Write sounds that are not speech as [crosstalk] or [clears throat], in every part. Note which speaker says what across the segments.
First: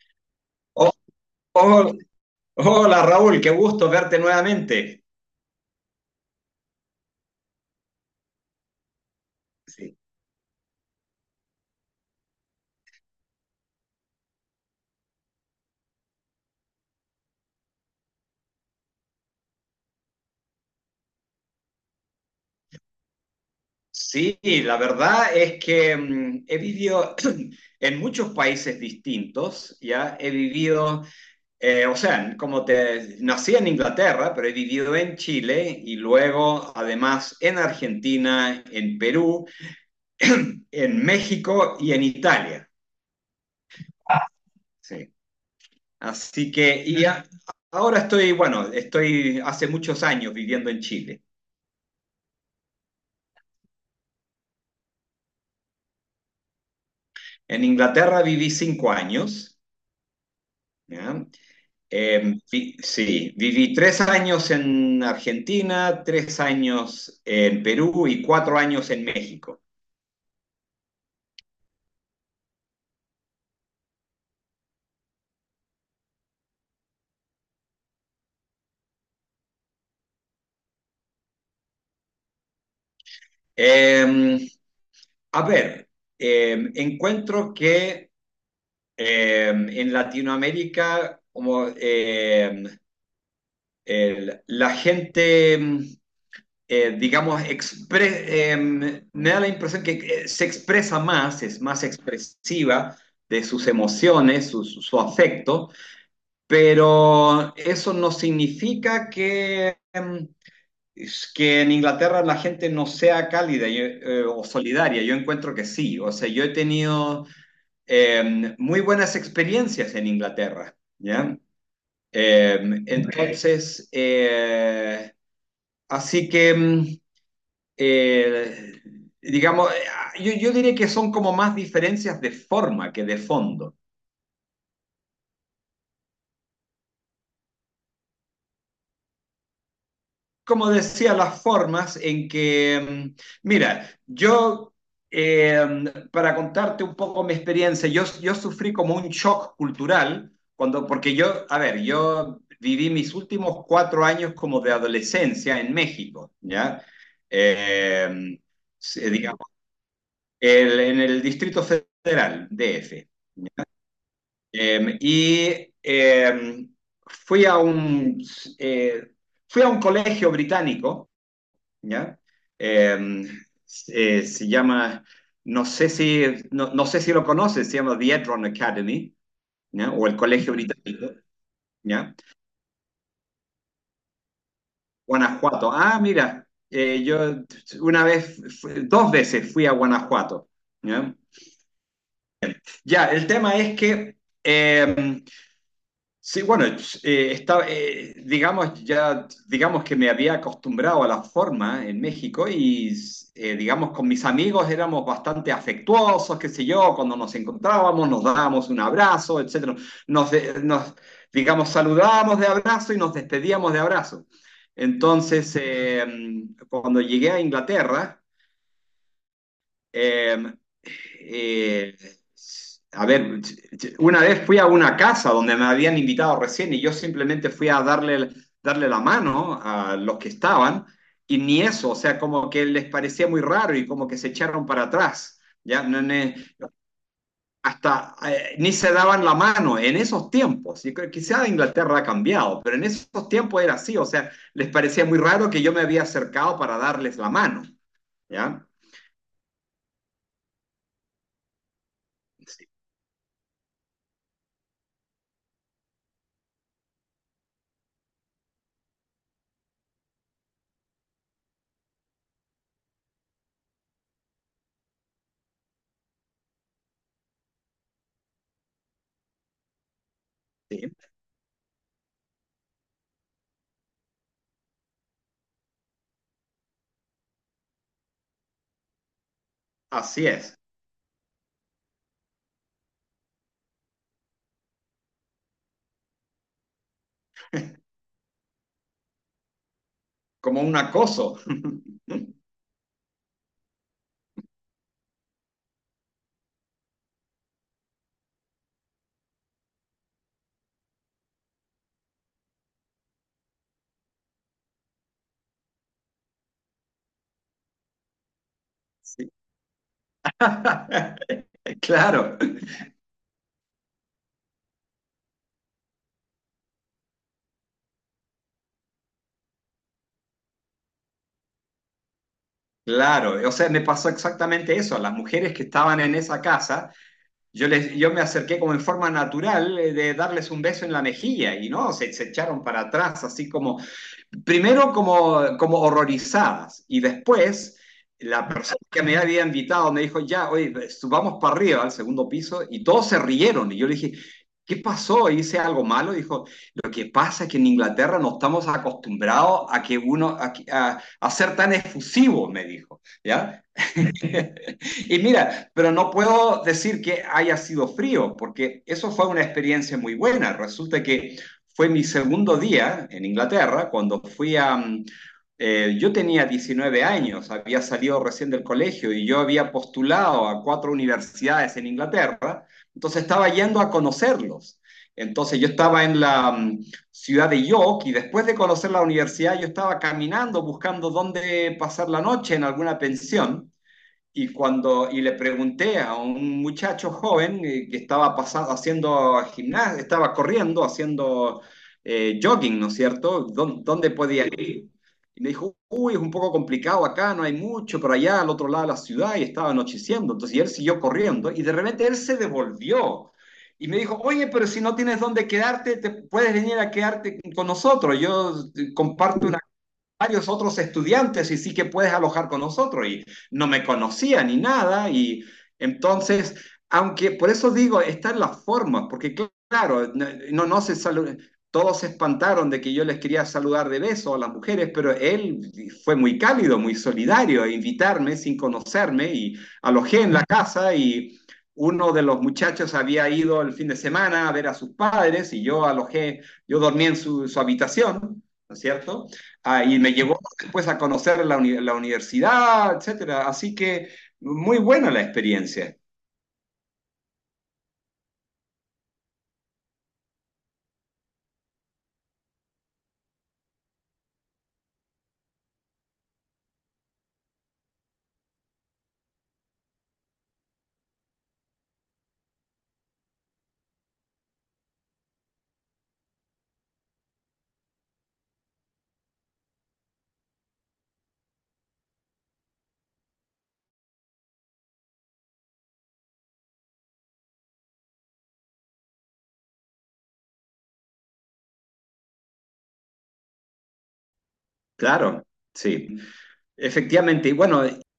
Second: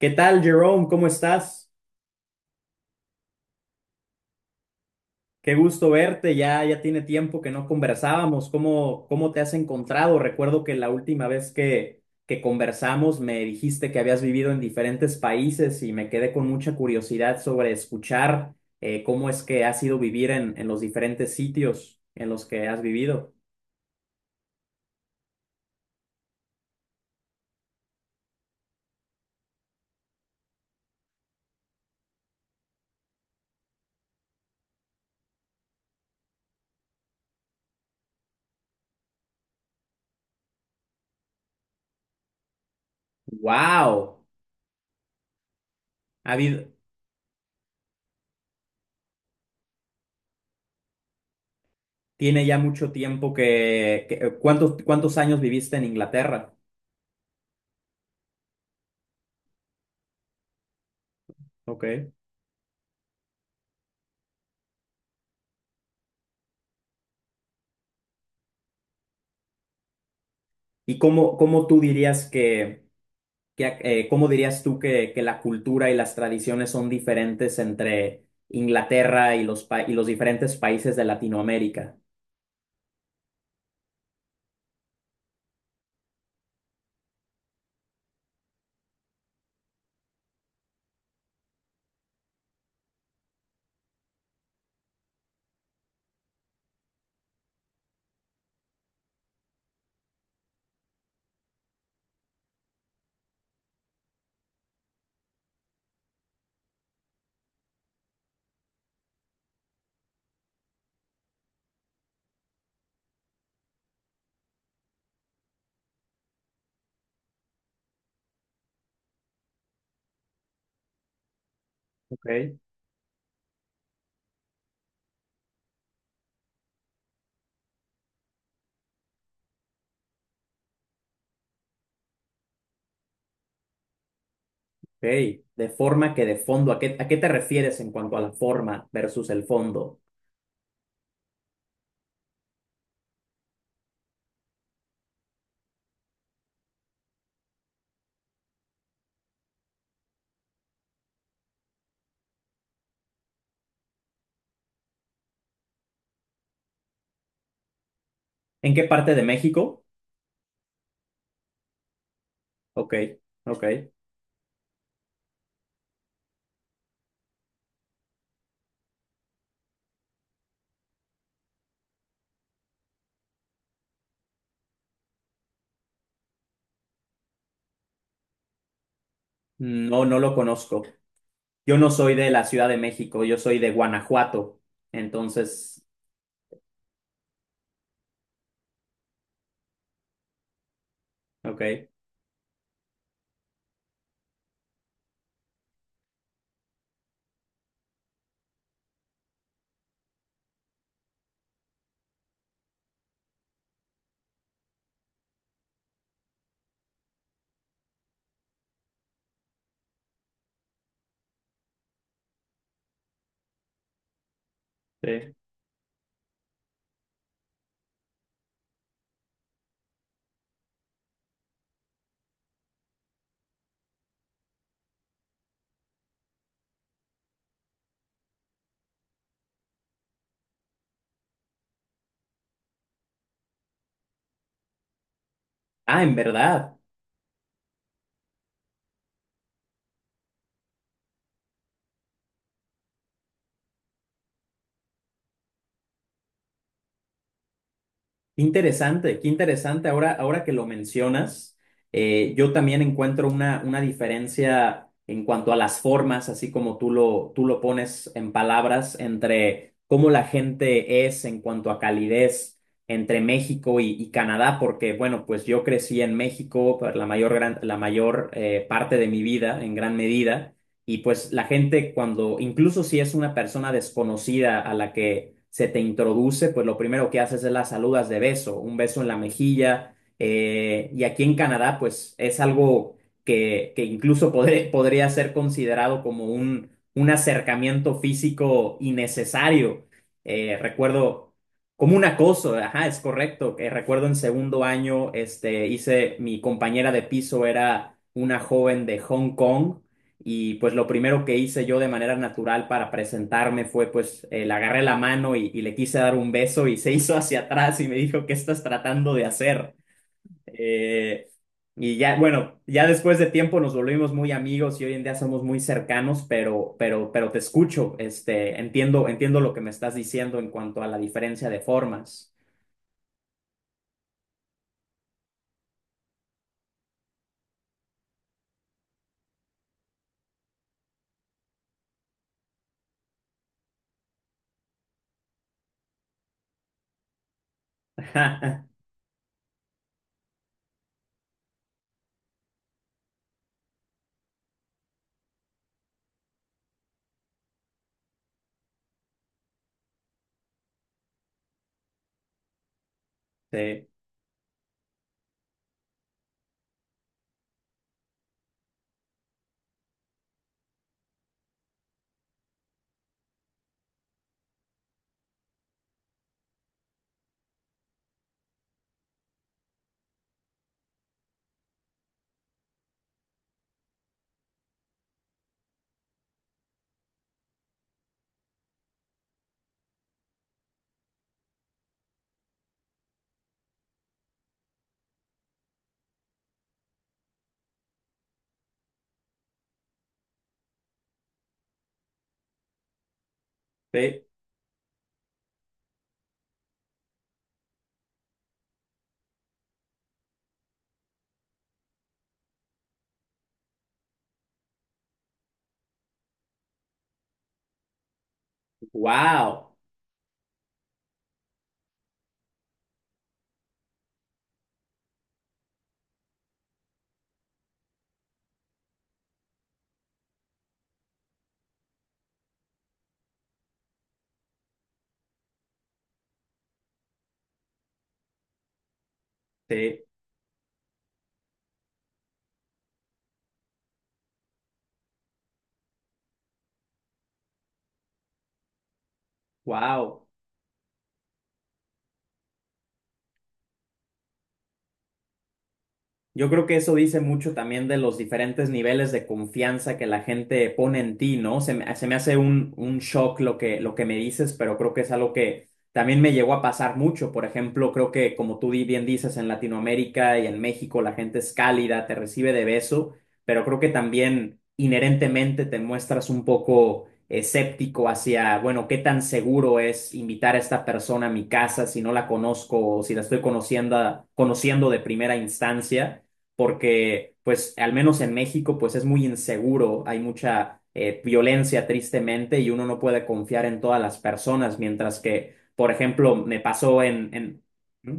Speaker 1: ¿Qué tal, Jerome?
Speaker 2: Oh,
Speaker 1: ¿Cómo estás?
Speaker 2: oh, hola Raúl, qué gusto verte nuevamente.
Speaker 1: Qué gusto verte. Ya tiene tiempo que no conversábamos. ¿Cómo, cómo te has
Speaker 2: Sí,
Speaker 1: encontrado? Recuerdo que la última vez que conversamos me dijiste que habías vivido en diferentes países y me quedé con mucha curiosidad sobre escuchar cómo es que has ido vivir en los diferentes sitios en los que has vivido.
Speaker 2: sí, la verdad es que he vivido [clears throat] en muchos países distintos. Ya he vivido, o sea, como te nací en Inglaterra, pero he vivido en Chile y luego además en Argentina, en Perú, [clears throat] en México y en Italia.
Speaker 1: ¡Wow!
Speaker 2: Sí.
Speaker 1: Ha
Speaker 2: Así
Speaker 1: habido,
Speaker 2: que y a- Ahora estoy, bueno, estoy hace muchos años viviendo en Chile.
Speaker 1: tiene ya mucho tiempo que- ¿cuántos, cuántos años viviste en Inglaterra?
Speaker 2: En Inglaterra viví 5 años, ¿ya?
Speaker 1: Ok.
Speaker 2: Sí, viví 3 años en Argentina, 3 años en Perú y 4 años en México.
Speaker 1: ¿Y cómo, cómo tú dirías que ¿Qué- ¿cómo dirías tú que la cultura y las tradiciones son diferentes entre Inglaterra y los, pa- y los diferentes países de Latinoamérica?
Speaker 2: Eh, a ver, encuentro que en Latinoamérica como, la gente digamos, expre me da la impresión que se expresa más, es más expresiva de sus emociones, su afecto, pero eso no significa que en Inglaterra la gente no sea cálida, yo, o solidaria. Yo encuentro que sí, o sea, yo he tenido muy buenas experiencias en Inglaterra, ¿ya?
Speaker 1: Ok.
Speaker 2: Eh, entonces, así que... eh, digamos, yo diré que son como más diferencias de forma que de fondo.
Speaker 1: Ok, de forma que de fondo, a qué te refieres en cuanto a la forma versus el fondo?
Speaker 2: Como decía, las formas en que, mira, eh, para contarte un poco mi experiencia, yo sufrí como un shock cultural, cuando, porque yo, a ver, yo viví mis últimos 4 años como de adolescencia en México, ¿ya? Eh,
Speaker 1: ¿En qué parte de
Speaker 2: digamos,
Speaker 1: México?
Speaker 2: en el Distrito Federal,
Speaker 1: Ok,
Speaker 2: DF.
Speaker 1: ok.
Speaker 2: Eh, y eh, fui a un, eh, Fui a un colegio británico, ¿ya? Eh, Se llama, no sé si, no, no sé si lo conoces, se llama The Edron Academy, ¿ya?
Speaker 1: No,
Speaker 2: O el
Speaker 1: no lo
Speaker 2: Colegio
Speaker 1: conozco.
Speaker 2: Británico,
Speaker 1: Yo no soy
Speaker 2: ¿ya?
Speaker 1: de la Ciudad de México, yo soy de Guanajuato.
Speaker 2: Guanajuato.
Speaker 1: Entonces,
Speaker 2: Ah, mira, yo una vez, dos veces fui a Guanajuato, ¿ya?
Speaker 1: ok.
Speaker 2: Ya, el tema es que... eh, sí, bueno, estaba, digamos, ya, digamos que me había acostumbrado a la forma en México y, digamos, con mis amigos éramos bastante afectuosos, qué sé yo, cuando nos encontrábamos, nos dábamos un abrazo, etcétera. Nos, digamos, saludábamos de abrazo y nos despedíamos de abrazo.
Speaker 1: Sí.
Speaker 2: Entonces, cuando llegué a Inglaterra, eh, eh, a ver, una vez fui a una casa donde me habían invitado recién y yo simplemente fui a darle la mano a los que estaban y ni eso, o sea, como que les parecía muy raro y como que se echaron para atrás, ya. No,
Speaker 1: Ah, en verdad.
Speaker 2: hasta ni se daban la mano en esos tiempos. Y creo- quizá Inglaterra ha cambiado, pero en esos tiempos era así, o sea, les parecía muy raro que yo me había acercado para darles la mano,
Speaker 1: Qué
Speaker 2: ¿ya?
Speaker 1: interesante, qué interesante. Ahora, ahora que lo mencionas, yo
Speaker 2: Sí,
Speaker 1: también encuentro una diferencia en cuanto a las formas, así como tú lo pones en palabras, entre cómo la gente es en cuanto a calidez entre México y Canadá, porque bueno, pues yo crecí en México por la mayor, gran- la mayor parte de mi vida, en gran medida.
Speaker 2: sí,
Speaker 1: Y pues la gente cuando, incluso si es una persona desconocida a la que se te introduce, pues lo primero que haces es las saludas de beso, un beso en la mejilla.
Speaker 2: así es.
Speaker 1: Y aquí en Canadá, pues es algo que incluso [laughs] podré- podría ser considerado como un acercamiento físico innecesario.
Speaker 2: Como un acoso.
Speaker 1: Recuerdo como
Speaker 2: [laughs]
Speaker 1: un acoso, ajá, es correcto. Recuerdo en segundo año, este, hice, mi compañera de piso era una joven de Hong Kong y pues lo primero que hice yo de manera natural para presentarme fue pues le agarré la mano y le quise dar un beso y se hizo hacia atrás y me dijo, ¿qué estás tratando de
Speaker 2: Sí.
Speaker 1: hacer? Eh,
Speaker 2: [laughs]
Speaker 1: y ya,
Speaker 2: Claro,
Speaker 1: bueno, ya después de tiempo nos volvimos muy amigos y hoy en día somos muy cercanos, pero te escucho, este, entiendo lo que me estás diciendo en cuanto a la diferencia de formas.
Speaker 2: claro. O sea, me pasó exactamente eso. A las mujeres que estaban en esa casa, yo me acerqué como en forma natural, de darles un beso en la mejilla y no, se echaron para atrás, así como, primero como, horrorizadas y después la persona
Speaker 1: [laughs]
Speaker 2: que me había invitado me dijo, ya, oye, subamos para arriba al segundo piso y todos se rieron y yo le dije, ¿qué pasó? ¿Hice algo malo? Dijo, lo que pasa es que en Inglaterra no estamos acostumbrados a que uno, a ser tan efusivo, me dijo, ¿ya?
Speaker 1: Sí,
Speaker 2: [laughs] Y mira, pero no puedo decir que haya sido frío, porque eso fue una experiencia muy buena. Resulta que fue mi segundo día en Inglaterra cuando fui a... yo tenía 19 años, había salido recién del colegio y yo había postulado a cuatro universidades en Inglaterra, entonces estaba yendo a conocerlos. Entonces yo estaba en la ciudad de York y después de conocer la universidad yo estaba caminando buscando dónde pasar la noche en alguna pensión y, y le pregunté a un muchacho joven, que estaba pasando, haciendo gimnasia, estaba corriendo, haciendo jogging, ¿no es cierto? ¿Dónde
Speaker 1: sí,
Speaker 2: podía ir? Y me dijo, uy, es un poco complicado acá, no hay mucho, pero allá al otro lado de la ciudad y estaba anocheciendo. Entonces, y él siguió corriendo y de repente él se devolvió y me dijo, oye, pero si no tienes dónde quedarte, te puedes venir a quedarte con nosotros. Yo comparto un
Speaker 1: wow,
Speaker 2: varios otros estudiantes y sí que puedes alojar con nosotros. Y no me conocía ni nada. Y entonces, aunque por eso digo, está en las formas, porque claro, no, no se saluda. Todos se espantaron de que yo les quería saludar de beso a las mujeres, pero él fue muy cálido, muy solidario, a invitarme sin conocerme y
Speaker 1: sí,
Speaker 2: alojé en la casa y uno de los muchachos había ido el fin de semana a ver a sus padres y yo alojé, yo dormí en su habitación, ¿no es cierto? Ah, y me
Speaker 1: wow.
Speaker 2: llevó después a conocer la, la universidad, etcétera. Así que muy buena la experiencia.
Speaker 1: Yo creo que eso dice mucho también de los diferentes niveles de confianza que la gente pone en ti, ¿no? Se me hace un shock lo que me dices, pero creo que es algo que también me llegó a pasar mucho. Por ejemplo, creo que como tú di- bien dices, en Latinoamérica y en México la gente es cálida, te recibe de beso, pero creo que también inherentemente te muestras un poco escéptico hacia, bueno, qué tan seguro es invitar a esta persona a mi casa si no la conozco o si la estoy conociendo, conociendo de primera instancia porque pues al menos en México pues es muy inseguro, hay mucha violencia tristemente y uno no puede confiar en todas las personas, mientras
Speaker 2: Claro,
Speaker 1: que, por
Speaker 2: sí.
Speaker 1: ejemplo, me pasó
Speaker 2: Efectivamente. Y
Speaker 1: en...
Speaker 2: bueno,
Speaker 1: ¿Mm?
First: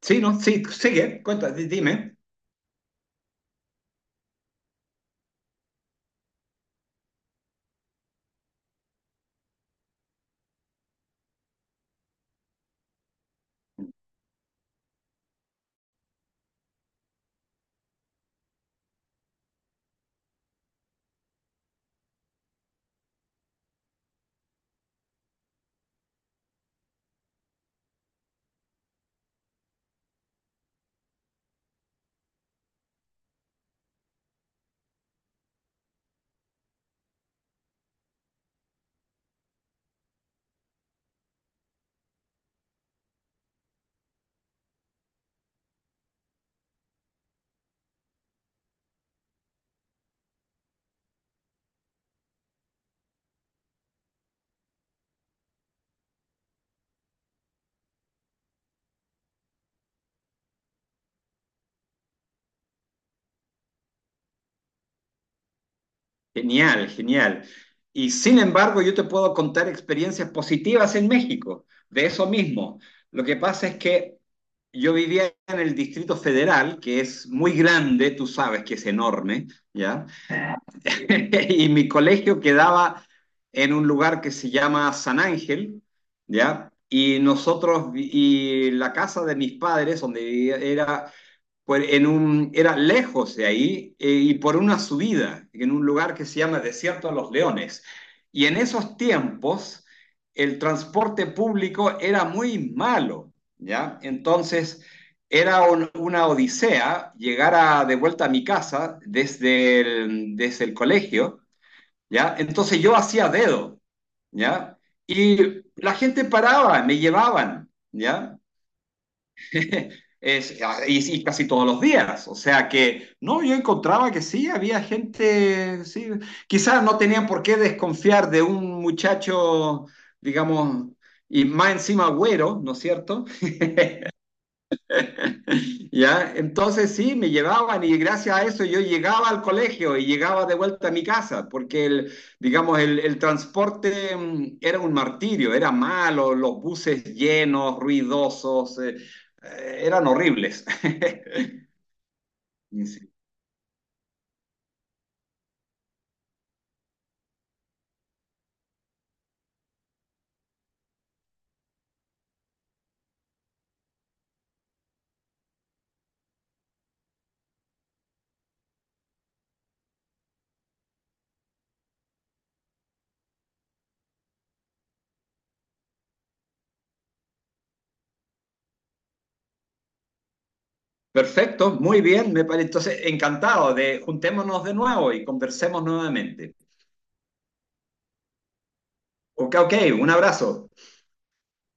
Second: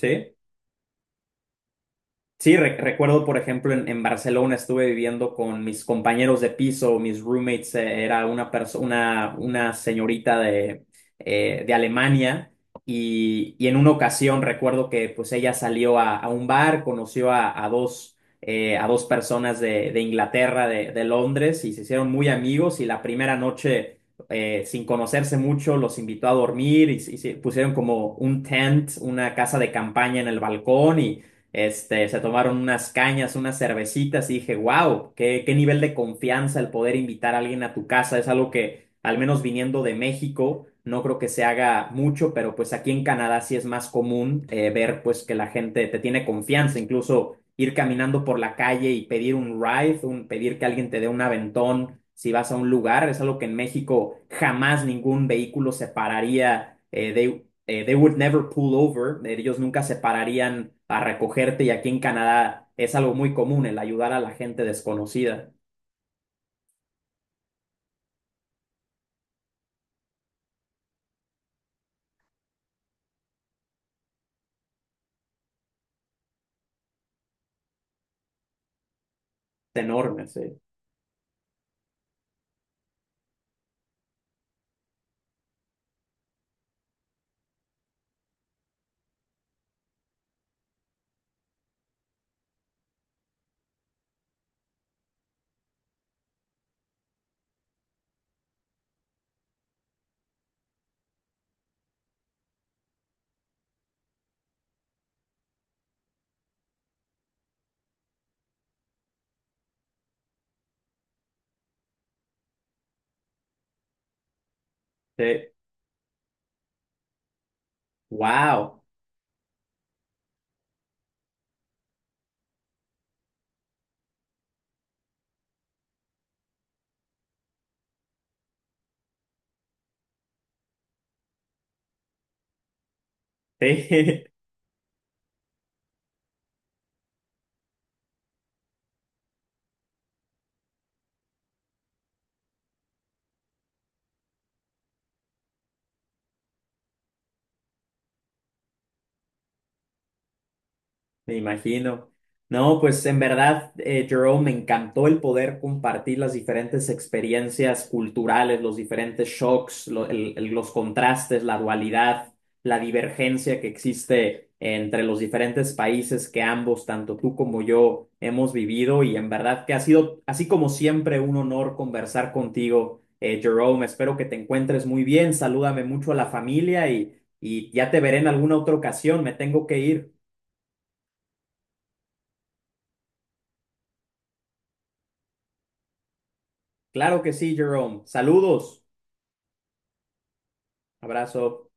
Speaker 2: sí, ¿no? Sí, sigue, cuenta, dime.
Speaker 1: Sí, re- recuerdo, por ejemplo, en Barcelona estuve viviendo con mis compañeros de piso, mis roommates, era una persona, una señorita de Alemania y en una ocasión recuerdo que pues ella salió a un bar, conoció a dos personas de Inglaterra, de Londres y se hicieron muy amigos y la primera noche, sin conocerse mucho, los invitó a dormir y se pusieron como un tent, una casa de campaña en el balcón y este, se tomaron unas cañas, unas cervecitas y dije, wow, qué, qué nivel de confianza el poder invitar a alguien a tu casa. Es algo que, al menos viniendo de México, no creo que se haga mucho, pero pues aquí en Canadá sí es más común ver pues que la gente te tiene confianza, incluso ir caminando por la calle y pedir un ride, un, pedir que alguien te dé un aventón si vas a un lugar. Es algo que en México jamás ningún vehículo se pararía they would never pull over, ellos nunca se pararían a recogerte y aquí en Canadá es algo muy común el ayudar a la gente desconocida.
Speaker 2: Genial, genial. Y sin embargo, yo te puedo contar experiencias positivas en México, de eso mismo. Lo que pasa es que yo vivía en el Distrito Federal, que es muy grande, tú sabes que es enorme,
Speaker 1: Es
Speaker 2: ¿ya?
Speaker 1: enorme, sí.
Speaker 2: [laughs] Y mi colegio quedaba en un lugar que se llama San Ángel, ¿ya? Y nosotros, y la casa de mis padres, donde vivía, era era lejos de ahí, y por una subida, en un lugar que se llama Desierto de los Leones. Y en esos tiempos el transporte público era muy malo, ¿ya? Entonces era una odisea llegar de vuelta a mi casa desde desde el colegio, ¿ya? Entonces yo hacía dedo, ¿ya?
Speaker 1: Sí.
Speaker 2: Y la gente paraba, me llevaban, ¿ya?
Speaker 1: Wow.
Speaker 2: [laughs] Es, ah, y casi todos los días. O sea que, no, yo encontraba que sí, había gente, sí, quizás no tenían por qué desconfiar de un muchacho, digamos, y más encima güero, ¿no es cierto?
Speaker 1: Sí. [laughs]
Speaker 2: [laughs] ¿Ya? Entonces sí, me llevaban y gracias a eso yo llegaba al colegio y llegaba de vuelta a mi casa, porque el, digamos, el transporte, era un martirio, era malo, los buses llenos, ruidosos, eran horribles.
Speaker 1: Me
Speaker 2: [laughs]
Speaker 1: imagino. No,
Speaker 2: Sí.
Speaker 1: pues
Speaker 2: Sí.
Speaker 1: en verdad, Jerome, me encantó el poder compartir las diferentes experiencias culturales, los diferentes shocks, lo- el- los contrastes, la dualidad, la divergencia que existe entre los diferentes países que ambos, tanto tú como yo, hemos vivido. Y en verdad que ha sido, así como siempre, un honor conversar contigo, Jerome. Espero que te encuentres muy bien. Salúdame mucho a la familia y ya te veré en alguna otra ocasión. Me tengo que ir.
Speaker 2: Perfecto, muy bien, me parece. Entonces, encantado de juntémonos de nuevo y conversemos nuevamente.
Speaker 1: Claro que sí, Jerome. Saludos.
Speaker 2: Ok, ok, un abrazo.
Speaker 1: Abrazo.